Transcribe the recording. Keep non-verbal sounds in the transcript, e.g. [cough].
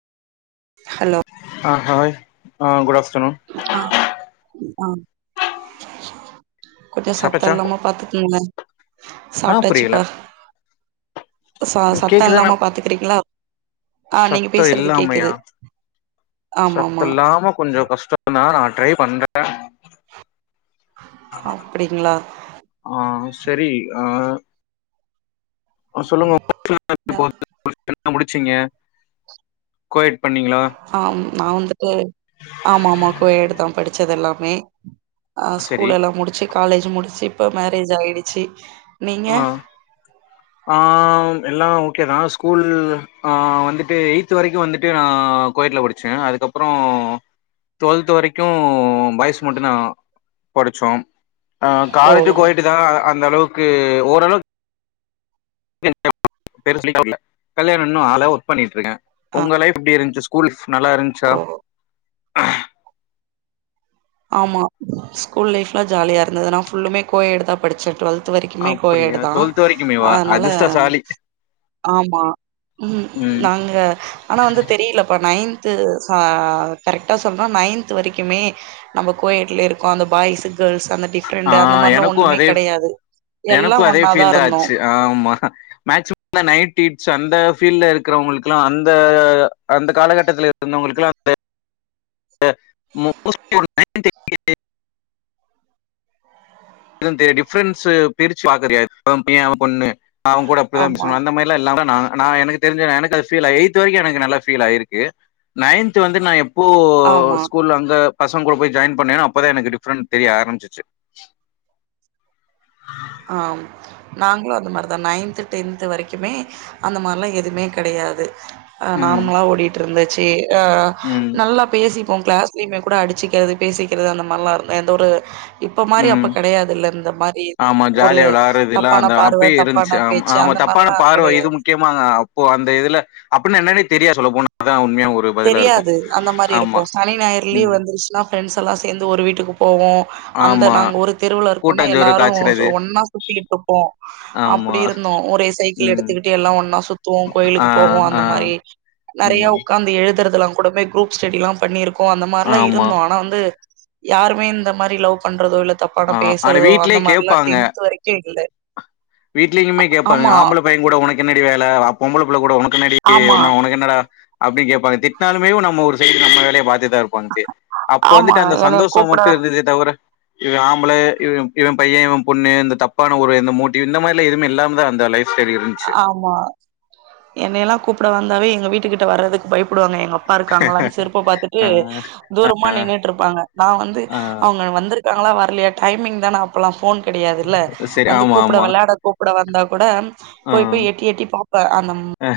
Hello ஆ hi ஆ good afternoon ஆ ஆ கொஞ்சோ சத்தோ சாப்ட்டாச்சா இல்லாம பாத்துக்குங்க ஆ புரியல சாப்ட்டாச்சுப்பா ச ம், சத்தோ கேக்குதா நா இல்லாம பாத்துக்குறிங்ளா ஆ நீங்க சத்தோ பேசுறது இல்லாமையா கேக்குது ஆமாமா நானா ட்ரை பண்றே அப்டிங்களா ஆ செரி ஆ ஆ சொல்லுங்க மேம் [inaudible] எப்டி போது [inaudible] என்ன முடிச்சிங்க கோயெட் பண்ணீங்களா ஆம் நா வந்துட்டு ஆமா ஆமா கோயெடு தா படிச்சது எல்லாமே ஆ சரி ஸ்கூல் எல்லா முடிச்சு காலேஜ் முடிச்சு இப்ப மேரேஜ் ஆயிடுச்சு ஆ உ ஆ எல்லா ஓகே தா ஸ்கூலு ஆ வந்துட்டு எயித் வரைக்கு வந்துட்டு நா கோயெட் ல படிச் ச்சே அதுக்கப்பறோ டுவெல்த் வரைக்கு பாய்ஸ் மட்டுந்தா படிச்சோ ஆ ஓ காலேஜ் போயெட்டு தா அந்தளவுக்கு ஓரளக் [inaudible] கல்யாணோ இன்னு ஆவல ஒர்க் பண்ணிட்ருக்க ஆ உங்க லைஃப் எப்டி இருந்ச்சு கூல்ஃஸ் நல்லா இருந்ச்சா ஓ ஆமா ஸ்கூல் லைஃப்லா ஜாலியா இருந்தது நா ஃபுல்லுமே கோயெட்டு தா படிச்சே ட்வெல்த் து வரிக்குமே அப்டியா கோயெடுதா டுவெல்த் வரைக்குமேவா அதனால அதிர்ஷ்டசாலி ஆமா ம் நாங்க ஆனா வந்து தெரியலப்பா நைன் த்து அ கரெக்டா சொல்ன்னா நைன்த்து வரிக்குமே நம்ம கோயெட்ல இருக்கு அந்த பாய்ஸு கேள்ஸு அந்த டிஃப் ஆ ரெண்டு அந்த மாரிலா எனக்கு ஒண்ணுமே அதே கெடையாது எல்லா எனக்கு அதே ஒன்னாதா ஃபீல் தா இருந்தோ ஆச்சு ஆமா மேக்சிமம் ந்த நைட் டிஸ் அந்த பீல்ட்ல இருக்கிறவங்களுக்குல்லா அந்த அந்த காலகட்டத்தில இ இருந்தவங்களுக்குலா [unintelligible] தெ டிஃப்ரென்ஸ் பிரிச்சு பாக் தெரியாது அவ பைய அவ பொண்ணு அவங்கூட பே ஆமா, [unintelligible] அந்த மாரி ல்லா இல்லாம நா நா எனக்கு தெரிஞ்ச எனக்கது ஃபீல் ஆயி எய்த்து வரைக்கு எனக்கு நல்லா ஃபீல் ஆயிருக்கு நைன்த்து வந்து நா எப்போ ஒ ஆமா. ஸ்கூல அங்க பசங் கூட போய் ஜாயின் பண்ணேன்னோ அப்பதா எனக்கு டிஃப்ரெண் தெரிய ஆரம்பிச்சுச்சு ஆம் நாங்களு அந்த மாரிதா நைன்த்து டென்த்து வரைக்குமே அந்த மார்லா எதுமே கெடையாது அ ம் நார்மலா ஓடிட்டுருந்தச்சு அ ம் நல்லா பேசி ப்போம் க்ளாஸ்லயுமே கூட அடிச்சிக்கிறது பேசிக்கிறது அந்த மார்லா இருந்தோ எந்த ஒரு இப்ப மாரி ம் அப்ப கெடையாதுல்ல இந்த மாரி ஆமா ஒரு ஜாலியா விளாட்றது எல்லா தப்பான அந்த பார்வ அப்பயு இருந்துச்சு தப்பான ஆ பேச்சு ஆமா அந்த தப்பான மாரிலா பார்வ கெடையா இது முக்யமா அப்போ அந்த இதுல அப்பன்னு என்னனே தெரியாத் சொல்லப் போன இதா உண்மைய ஒரு பதிலா இருக்கு தெரியாது அந்த மாரி இருக்கு ஆமா சனி ஞாயற் லீவு ம் வந்துருச்சுன்னா ஃப்ரெண்ட்ஸ்ஸெல்லா சேந்து ஒரு வீட்டுக்கு போவோ அந்த ஆமா நாங்க ஒரு தெருவுல இருக்கோனா கூட்டாஞ்சோறு எல்லாரு சோ காய்ச்சறது ஒன்னா சுத்திகிட்டுருப்போ ஆமா அப்படி இருந்தோ ஒரே சைக்கிள் ம் எடுத்துக்கிட்டு எல்லா ஒன்னா சுத்துவோ ஆ கோயிலுக்கு போவோ ஆ அந்த மாரி நெறைய ம் உக்காந்து எழுதுறதெல்லா கூடமே குரூப் ஸ்டெடில்லா பண்ணிருக்கோ அந்த மார்ல்லா ஆமா இருந்தோ ஆனா வந்து யாருமே இந்த மாரி லவ் பண்றதோ இல்ல தப்பான ஆ ஆனா பேசுறதோ அந்த வீட்லயே மார்ல்லா கேப்பாங்க டென்த்து வரை இங்கே இல்ல ஆமா பைய கூட உனக்கென்னாடி வேல பொம்புப்புள்ள கூட உனக்கென்னடி ஆமா ஒன்னு உனக்கு என்னடா அப்டின் கேபாங்க திட்னாலுமே நம்மோ ஒரு சைடு நம்ம வேலய பாத்துட் தா இரு ப்பன்ட்டு அப்ப ஆமா வந்துட்டு அந்த என்னய சந்தோஷம் கூப்ட மட்டு இருந்துது தவிர இவ ஆம்பள இ இவ பைய இவ பொண்ணு இந்த தப்பான ஒரு இந்த மோ இந்த மாரிலா எதுமே இல்லாம்தா அந்த லைஃப் ஸ்டைல் இருந் ஆமா என்னயெல்லா கூப்பிட வந்தாவே எங்க வீட்டுக்கிட்ட வர்றதுக்கு பயப்படுவாங்க எங்கப் பா இருக்காங்களான் செருப்ப பாாரத்துட்டு ஆ தூரமா நின்னுட்டுருப்பாங்க நா வந்து ஆ அவுங்க வந்துரு க்காங்களா வர்லயா டைமிங் தான அப்பல்லா ஃபோன் கெடையாது ல சரி வந்து ஆமா கூப்பிட ஆமா விளாட கூப்பிட வந்தா கூட ஆ போய் போய் எட்டி எட்டி பாப்பே அந்த ம் ஆ